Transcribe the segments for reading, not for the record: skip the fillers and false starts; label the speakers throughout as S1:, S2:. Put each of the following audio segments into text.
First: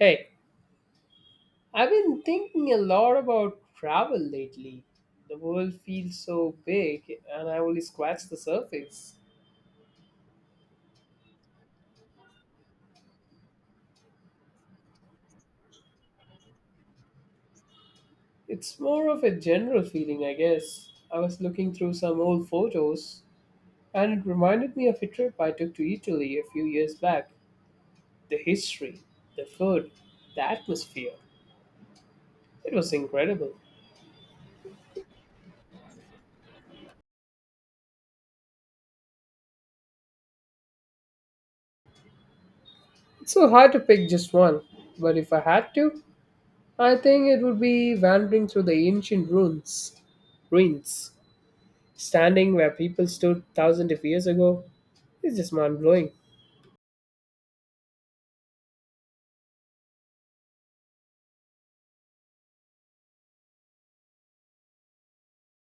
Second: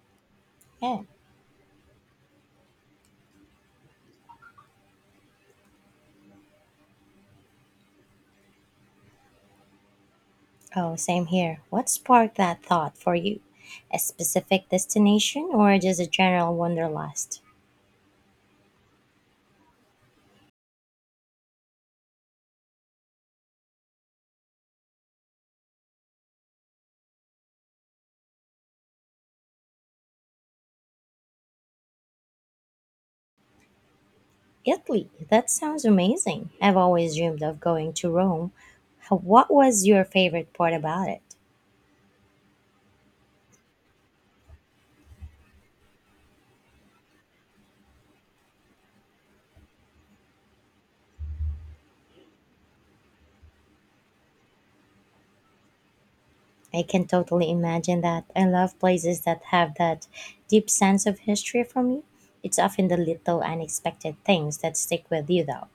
S1: Hey,
S2: Yeah.
S1: I've been thinking a lot about travel lately. The world feels so big, and I only scratched the surface.
S2: Oh, same here. What sparked that thought for you? A specific destination or just a general wanderlust?
S1: It's more of a general feeling, I guess. I was looking through some old photos, and it reminded me of a trip I took to Italy a few years back. The history, the food, the atmosphere. It was incredible.
S2: Italy. That sounds amazing. I've always dreamed of going to Rome. What was your favorite part about it?
S1: It's so hard to pick just one, but if I had to, I think it would be wandering through the ancient ruins. Ruins standing where people stood thousands of years ago is just mind blowing.
S2: I can totally imagine that. I love places that have that deep sense of history for me. It's often the little unexpected things that stick with you, though,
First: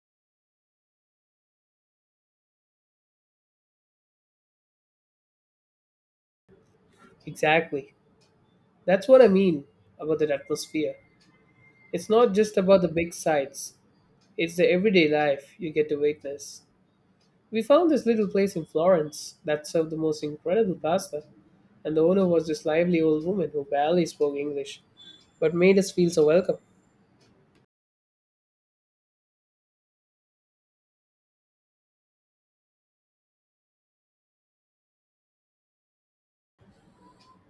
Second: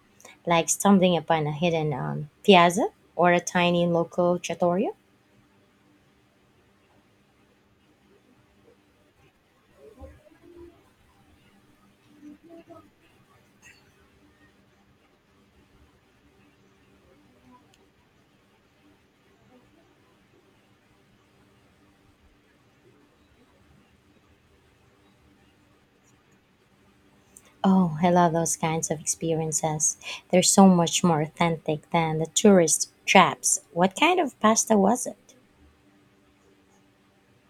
S2: like stumbling upon a hidden piazza or a tiny local trattoria.
S1: Exactly. That's what I mean about that atmosphere. It's not just about the big sights, it's the everyday life you get to witness. We found this little place in Florence that served the most incredible pasta, and the owner was this lively old woman who barely spoke English but made us feel so welcome.
S2: Oh, I love those kinds of experiences. They're so much more authentic than the tourist traps. What kind of pasta was it?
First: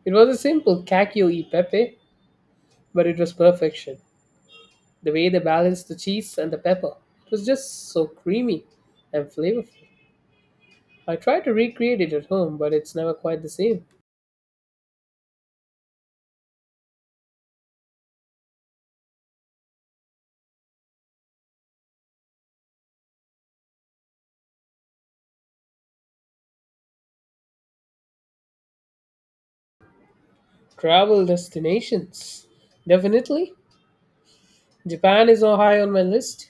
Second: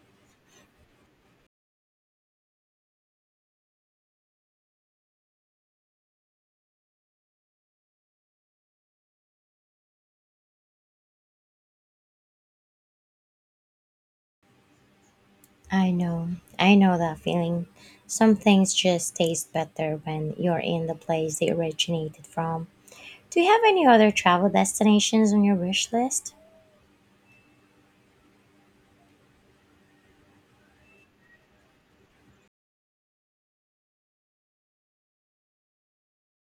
S1: It was a simple cacio e pepe, but it was perfection. The way they balanced the cheese and the pepper, it was just so creamy and flavorful. I try to recreate it at home, but it's never quite the same.
S2: I know, I know that feeling. Some things just taste better when you're in the place they originated from. Do you have any other travel destinations on your wish list?
S1: Travel destinations. Definitely. Japan is on high on my list.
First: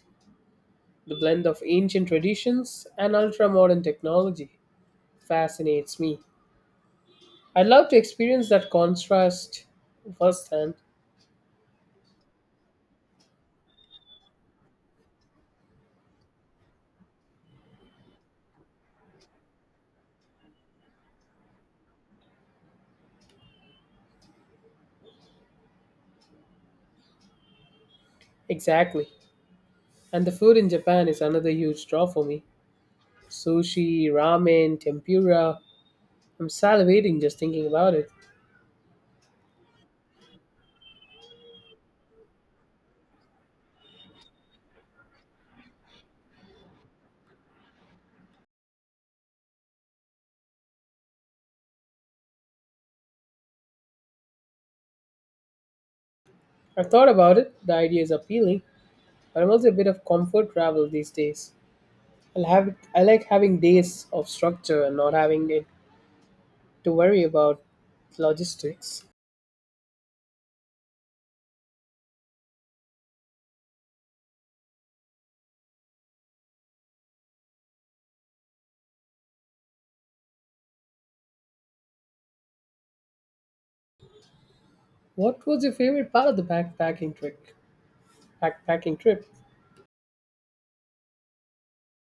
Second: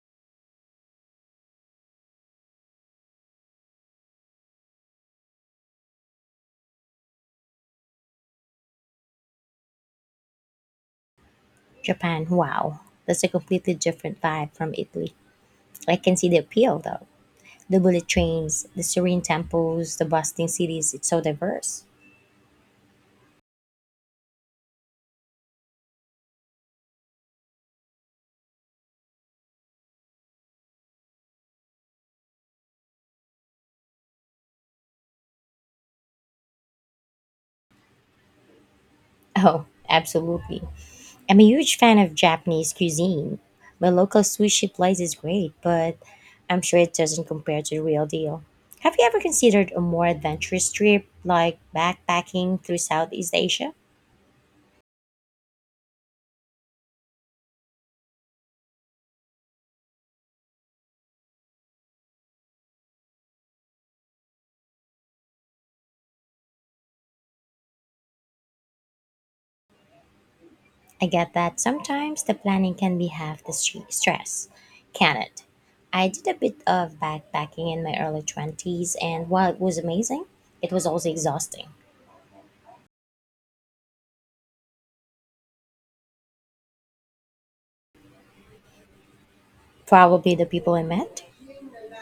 S1: The blend of ancient traditions and ultra modern technology fascinates me. I'd love to experience that contrast firsthand.
S2: Japan, wow. That's a completely different vibe from Italy. I can see the appeal though. The bullet trains, the serene temples, the bustling cities, it's so diverse.
S1: Exactly. And the food in Japan is another huge draw for me. Sushi, ramen, tempura. I'm salivating just thinking about it.
S2: Oh, absolutely. I'm a huge fan of Japanese cuisine. My local sushi place is great, but I'm sure it doesn't compare to the real deal. Have you ever considered a more adventurous trip, like backpacking through Southeast Asia?
S1: I've thought about it, the idea is appealing, but I'm also a bit of comfort travel these days. I'll have it, I like having days of structure and not having it to worry about logistics.
S2: I get that sometimes the planning can be half the stress, can it? I did a bit of backpacking in my early 20s, and while it was amazing, it was also exhausting.
S1: What was your favorite part of the backpacking trip? Backpacking trip.
S2: Probably the people I met.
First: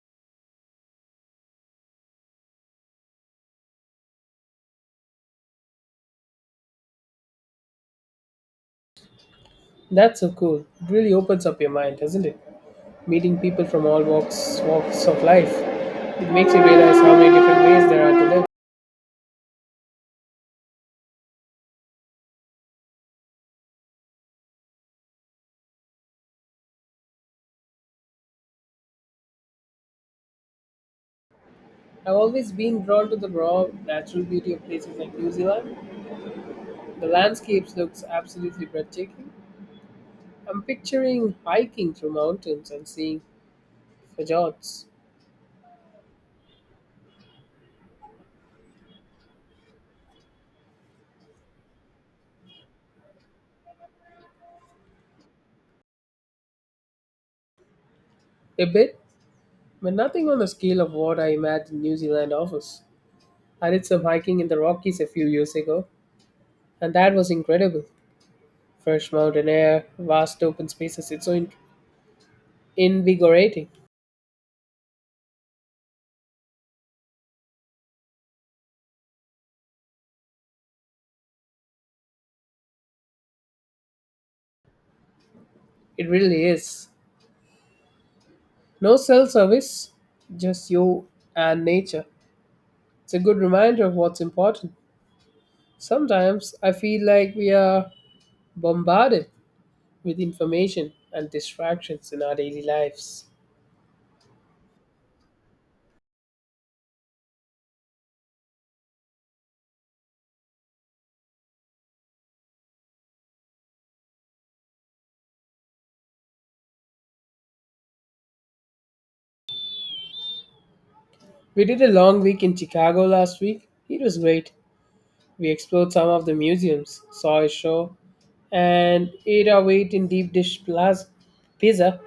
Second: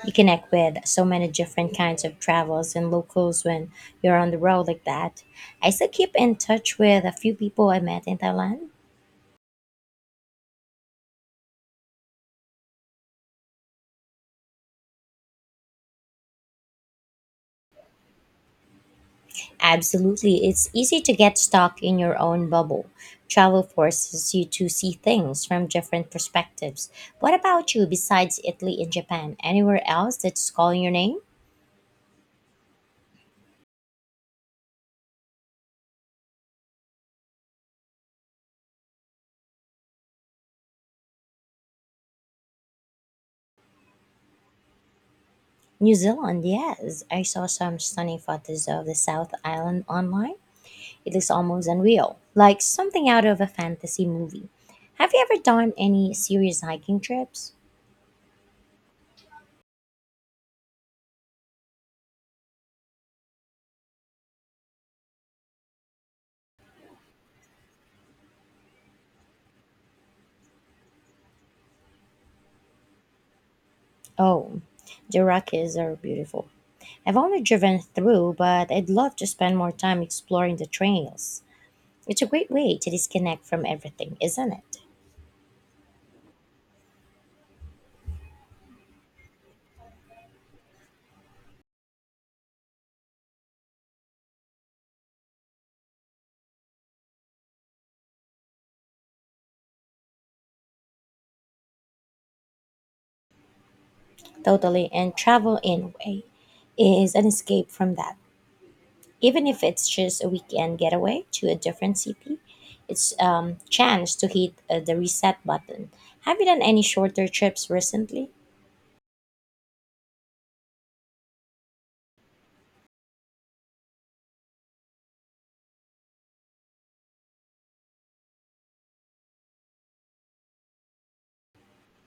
S2: You connect with so many different kinds of travels and locals when you're on the road like that. I still keep in touch with a few people I met in Thailand.
S1: That's so cool. It really opens up your mind, doesn't it? Meeting people from all walks of life. It makes you realize how many different ways there are to live.
S2: Absolutely, it's easy to get stuck in your own bubble. Travel forces you to see things from different perspectives. What about you besides Italy and Japan? Anywhere else that's calling your name?
S1: I've always been drawn to the raw, natural beauty of places like New Zealand. The landscapes looks absolutely breathtaking. I'm picturing hiking through mountains and seeing fjords.
S2: New Zealand, yes. I saw some stunning photos of the South Island online. It looks almost unreal, like something out of a fantasy movie. Have you ever done any serious hiking trips?
S1: A bit but nothing on the scale of what I imagined New Zealand offers. I did some hiking in the Rockies a few years ago, and that was incredible. Fresh mountain air, vast open spaces, invigorating.
S2: Oh, the Rockies are beautiful. I've only driven through, but I'd love to spend more time exploring the trails. It's a great way to disconnect from everything, isn't it?
S1: It really is. No cell service, just you and nature. It's a good reminder of what's important. Sometimes I feel like we are bombarded with information and distractions in our daily lives.
S2: Totally, and travel in a way is an escape from that. Even if it's just a weekend getaway to a different city, it's chance to hit the reset button. Have you done any shorter trips recently?
S1: We did a long week in Chicago last week. It was great. We explored some of the museums, saw a show, and ate our weight in pizza.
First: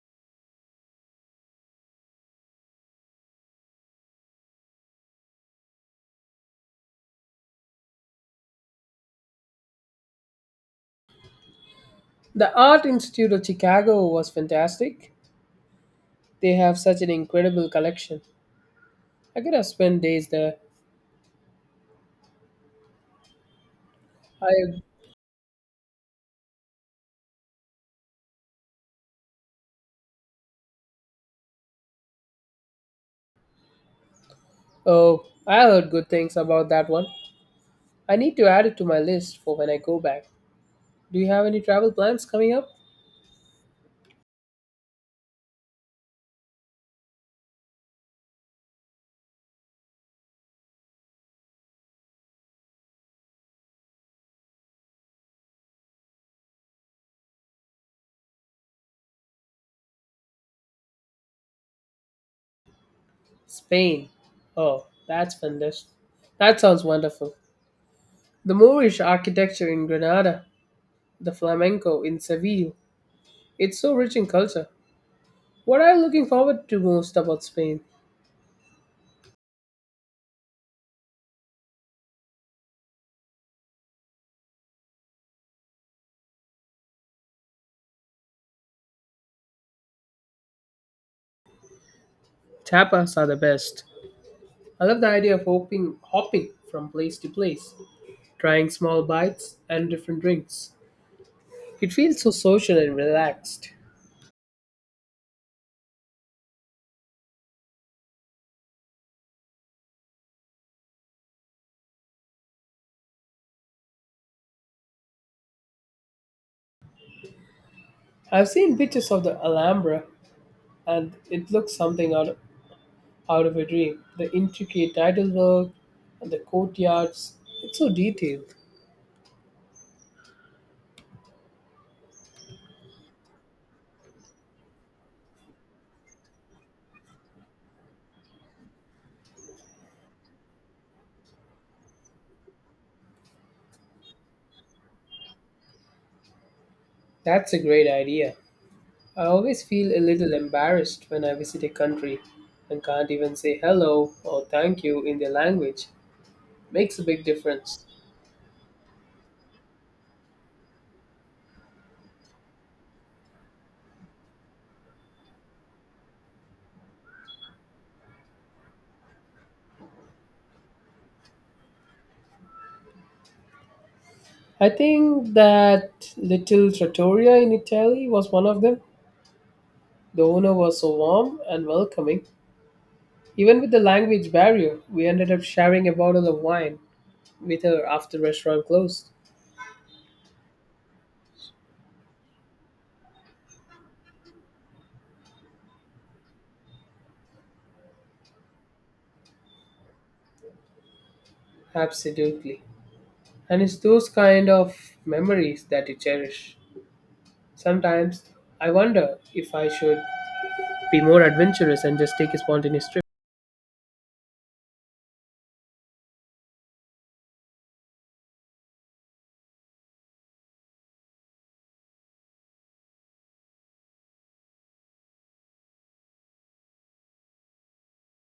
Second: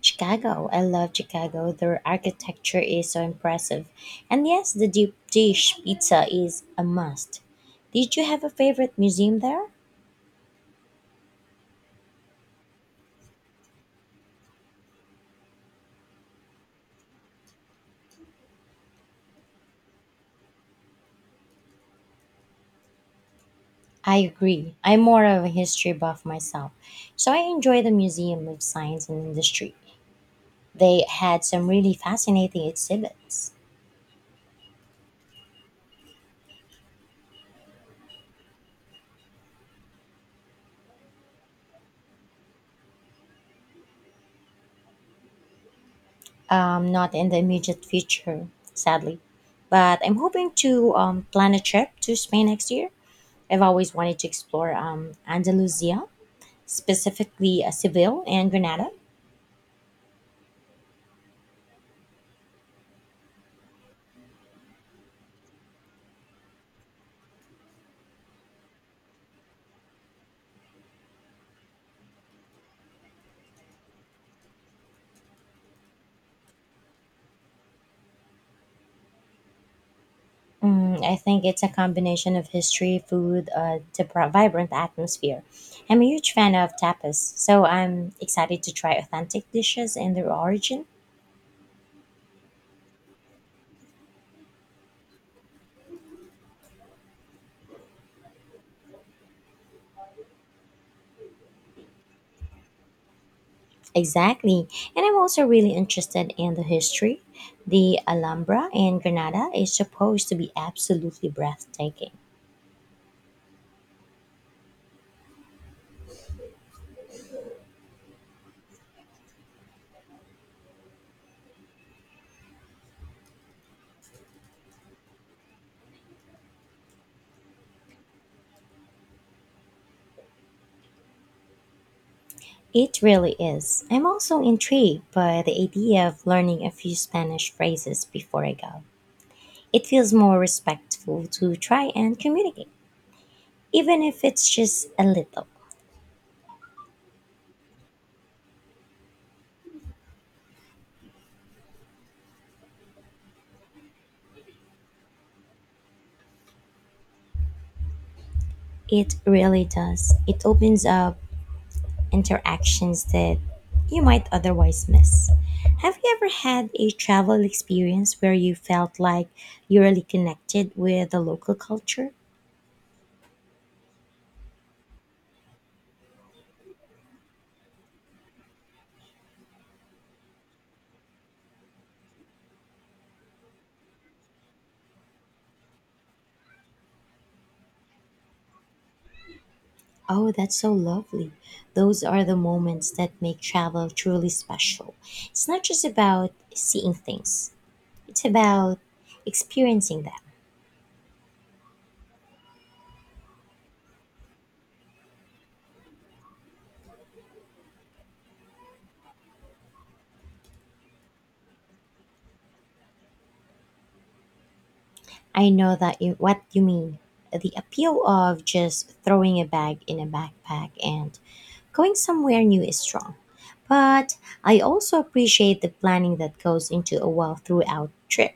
S2: Chicago, I love Chicago. Their architecture is so impressive, and yes, the deep dish pizza is a must. Did you have a favorite museum there?
S1: The Art Institute of Chicago was fantastic. They have such an incredible collection. I could have spent days there.
S2: I agree.
S1: I
S2: I'm more of a history buff myself, so I enjoy the Museum of Science and Industry. They had some really fascinating exhibits.
S1: oh, I heard good things about that one. I need to add it to my list for when I go back. Do you have any travel plans coming up?
S2: Not in the immediate future, sadly. But I'm hoping to plan a trip to Spain next year. I've always wanted to explore Andalusia, specifically Seville and Granada.
S1: Spain. Oh, that's fantastic. That sounds wonderful. The Moorish architecture in Granada, the flamenco in Seville, it's so rich in culture. What are you looking forward to most about Spain?
S2: I think it's a combination of history, food, the vibrant atmosphere. I'm a huge fan of tapas, so I'm excited to try authentic dishes and their origin.
S1: Tapas are the best. I love the idea of hopping from place to place, trying small bites and different drinks. It feels so social and relaxed.
S2: Exactly. And I'm also really interested in the history. The Alhambra in Granada is supposed to be absolutely breathtaking.
S1: I've seen pictures of the Alhambra and it looks out of a dream. The intricate title work and the courtyards, it's so detailed.
S2: It really is. I'm also intrigued by the idea of learning a few Spanish phrases before I go. It feels more respectful to try and communicate, even if it's just a little.
S1: That's a great idea. I always feel a little embarrassed when I visit a country and can't even say hello or thank you in their language. Makes a big difference.
S2: It really does. It opens up interactions that you might otherwise miss. Have you ever had a travel experience where you felt like you really connected with the local culture?
S1: I think that little trattoria in Italy was one of them. The owner was so warm and welcoming. Even with the language barrier, we ended up sharing a bottle of wine with her after restaurant closed.
S2: Oh, that's so lovely. Those are the moments that make travel truly special. It's not just about seeing things, it's about experiencing them.
S1: Absolutely. And it's those kind of memories that you cherish. Sometimes I wonder if I should be more adventurous and just take a spontaneous trip.
S2: I know that you what you mean. The appeal of just throwing a bag in a backpack and going somewhere new is strong. But I also appreciate the planning that goes into a well throughout trip.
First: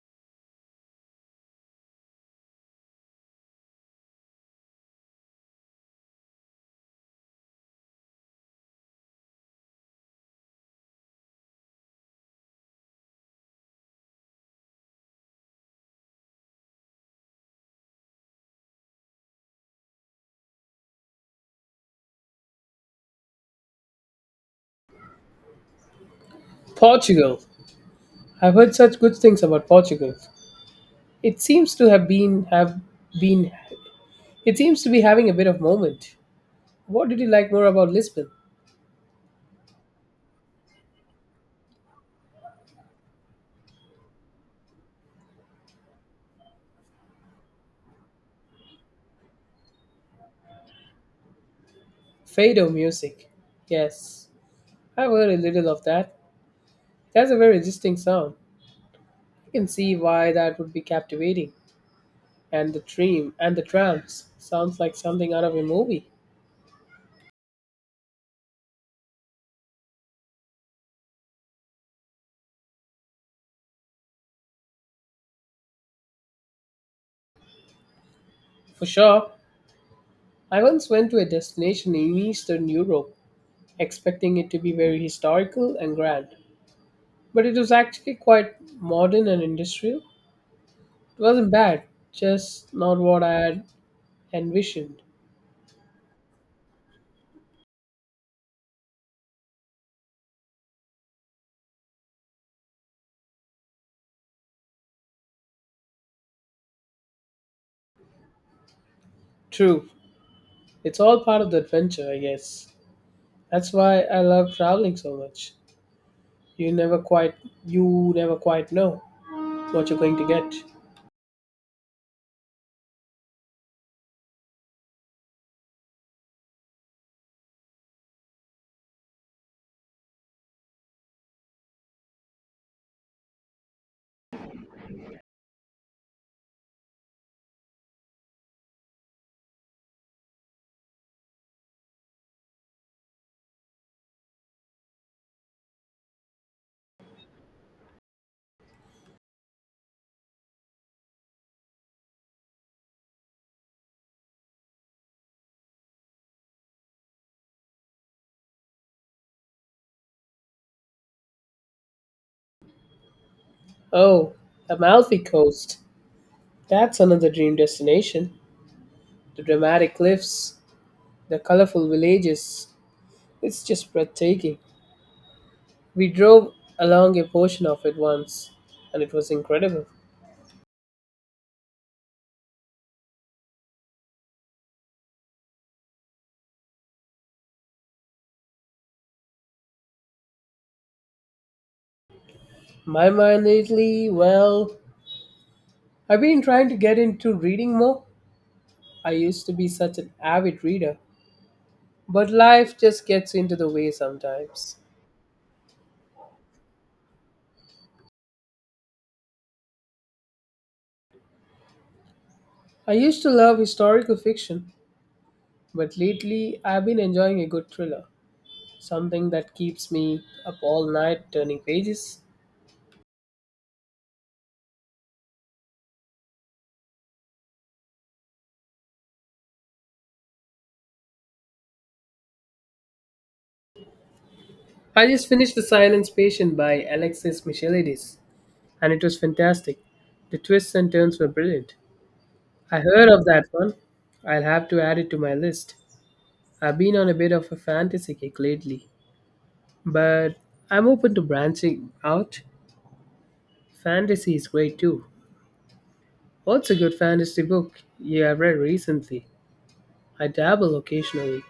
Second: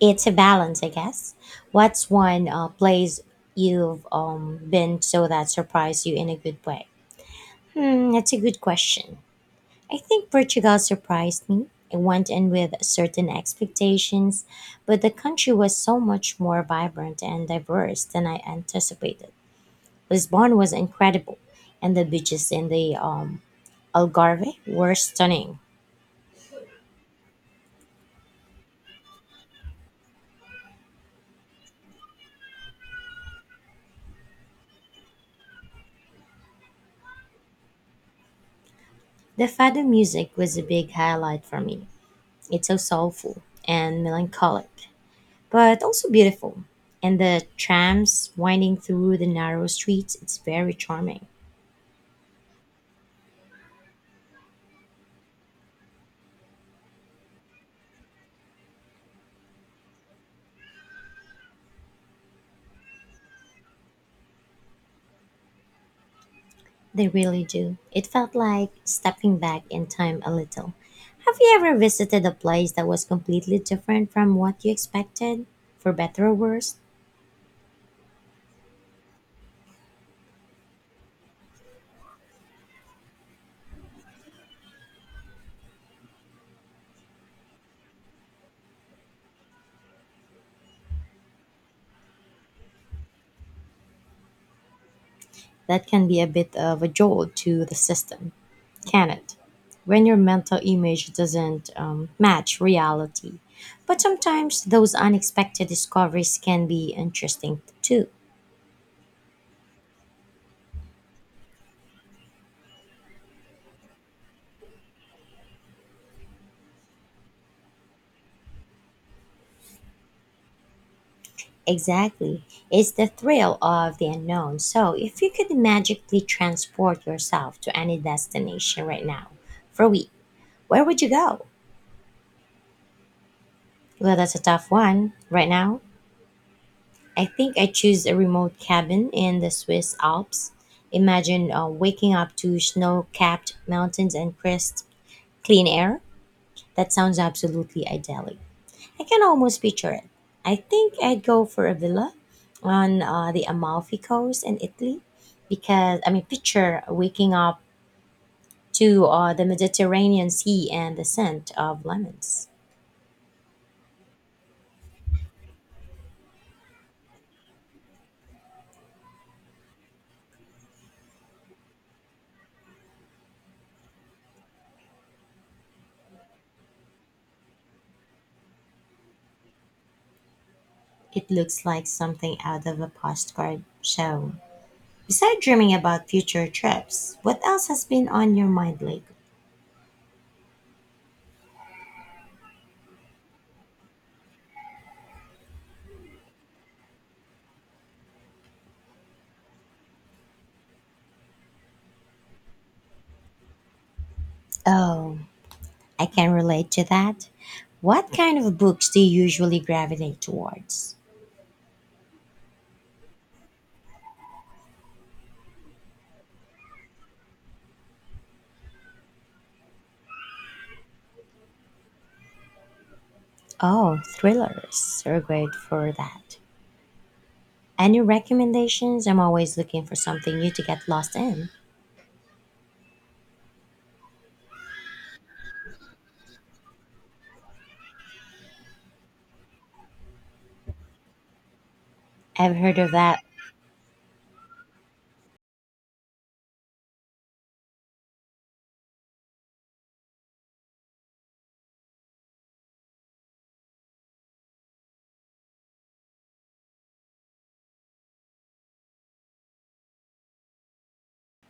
S2: It's a balance, I guess. What's one place you've been so that surprised you in a good way? Hmm, that's a good question. I think Portugal surprised me. I went in with certain expectations, but the country was so much more vibrant and diverse than I anticipated. Lisbon was incredible, and the beaches in the Algarve were stunning.
S1: Portugal. I've heard such good things about Portugal. It seems to have been it seems to be having a bit of moment. What did you like more about Lisbon?
S2: The fado music was a big highlight for me. It's so soulful and melancholic, but also beautiful. And the trams winding through the narrow streets, it's very charming.
S1: Fado music. Yes. I've heard a little of that. That's a very distinct sound. I can see why that would be captivating. And the dream and the trams sounds like something out of a movie.
S2: They really do. It felt like stepping back in time a little. Have you ever visited a place that was completely different from what you expected, for better or worse?
S1: For sure. I once went to a destination in Eastern Europe expecting it to be very historical and grand. But it was actually quite modern and industrial. It wasn't bad, just not what I had envisioned.
S2: That can be a bit of a jolt to the system, can it? When your mental image doesn't match reality. But sometimes those unexpected discoveries can be interesting too.
S1: True, it's all part of the adventure, I guess. That's why I love traveling so much. You never quite you never quite know what you're going to get.
S2: Exactly. It's the thrill of the unknown. So, if you could magically transport yourself to any destination right now for a week, where would you go? Well, that's a tough one. Right now, I think I choose a remote cabin in the Swiss Alps. Imagine waking up to snow capped mountains and crisp, clean air. That sounds absolutely idyllic. I can almost picture it. I think I'd go for a villa on the Amalfi Coast in Italy because, I mean, picture waking up to the Mediterranean Sea and the scent of lemons.
S1: Oh, Amalfi Coast. That's another dream destination. The dramatic cliffs, the colorful villages. It's just breathtaking. We drove along a portion of it once, and it was incredible.
S2: It looks like something out of a postcard show. Besides dreaming about future trips, what else has been on your mind lately?
S1: My mind lately, well, I've been trying to get into reading more. I used to be such an avid reader, but life just gets into the way sometimes.
S2: Oh, I can relate to that. What kind of books do you usually gravitate towards?
S1: I used to love historical fiction, but lately I've been enjoying a good thriller, something that keeps me up all night turning pages.
S2: Oh, thrillers are great for that. Any recommendations? I'm always looking for something new to get lost in.
S1: I just finished The Silence Patient by Alexis Michelides, and it was fantastic. The twists and turns were brilliant.
S2: I've heard
S1: I
S2: of
S1: heard
S2: that.
S1: of that one. I'll have to add it to my list. I've been on a bit of a fantasy kick lately, but I'm open to branching out. Fantasy is great too. What's a good fantasy book you have read recently? I dabble occasionally.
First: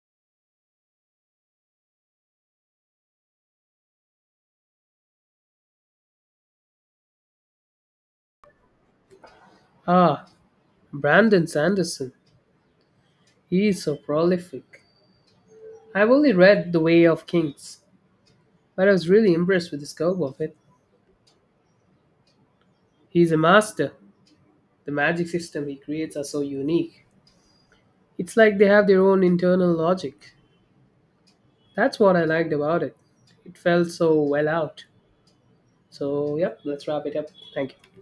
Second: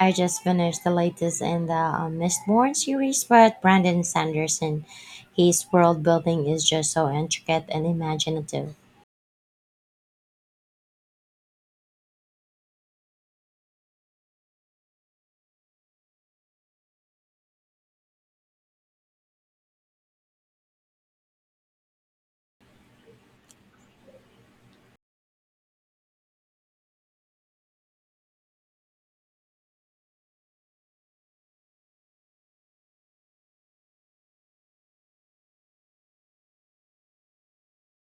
S2: I just finished the latest in the Mistborn series, but Brandon Sanderson, his world building is just so intricate and imaginative.
S1: Ah, Brandon Sanderson. He is so prolific. I've only read The Way of Kings, but I was really impressed with the scope of it. He's a master. The magic system he creates are so unique. It's like they have their own internal logic. That's what I liked about it. It felt so well out. So, yep, let's wrap it up. Thank you.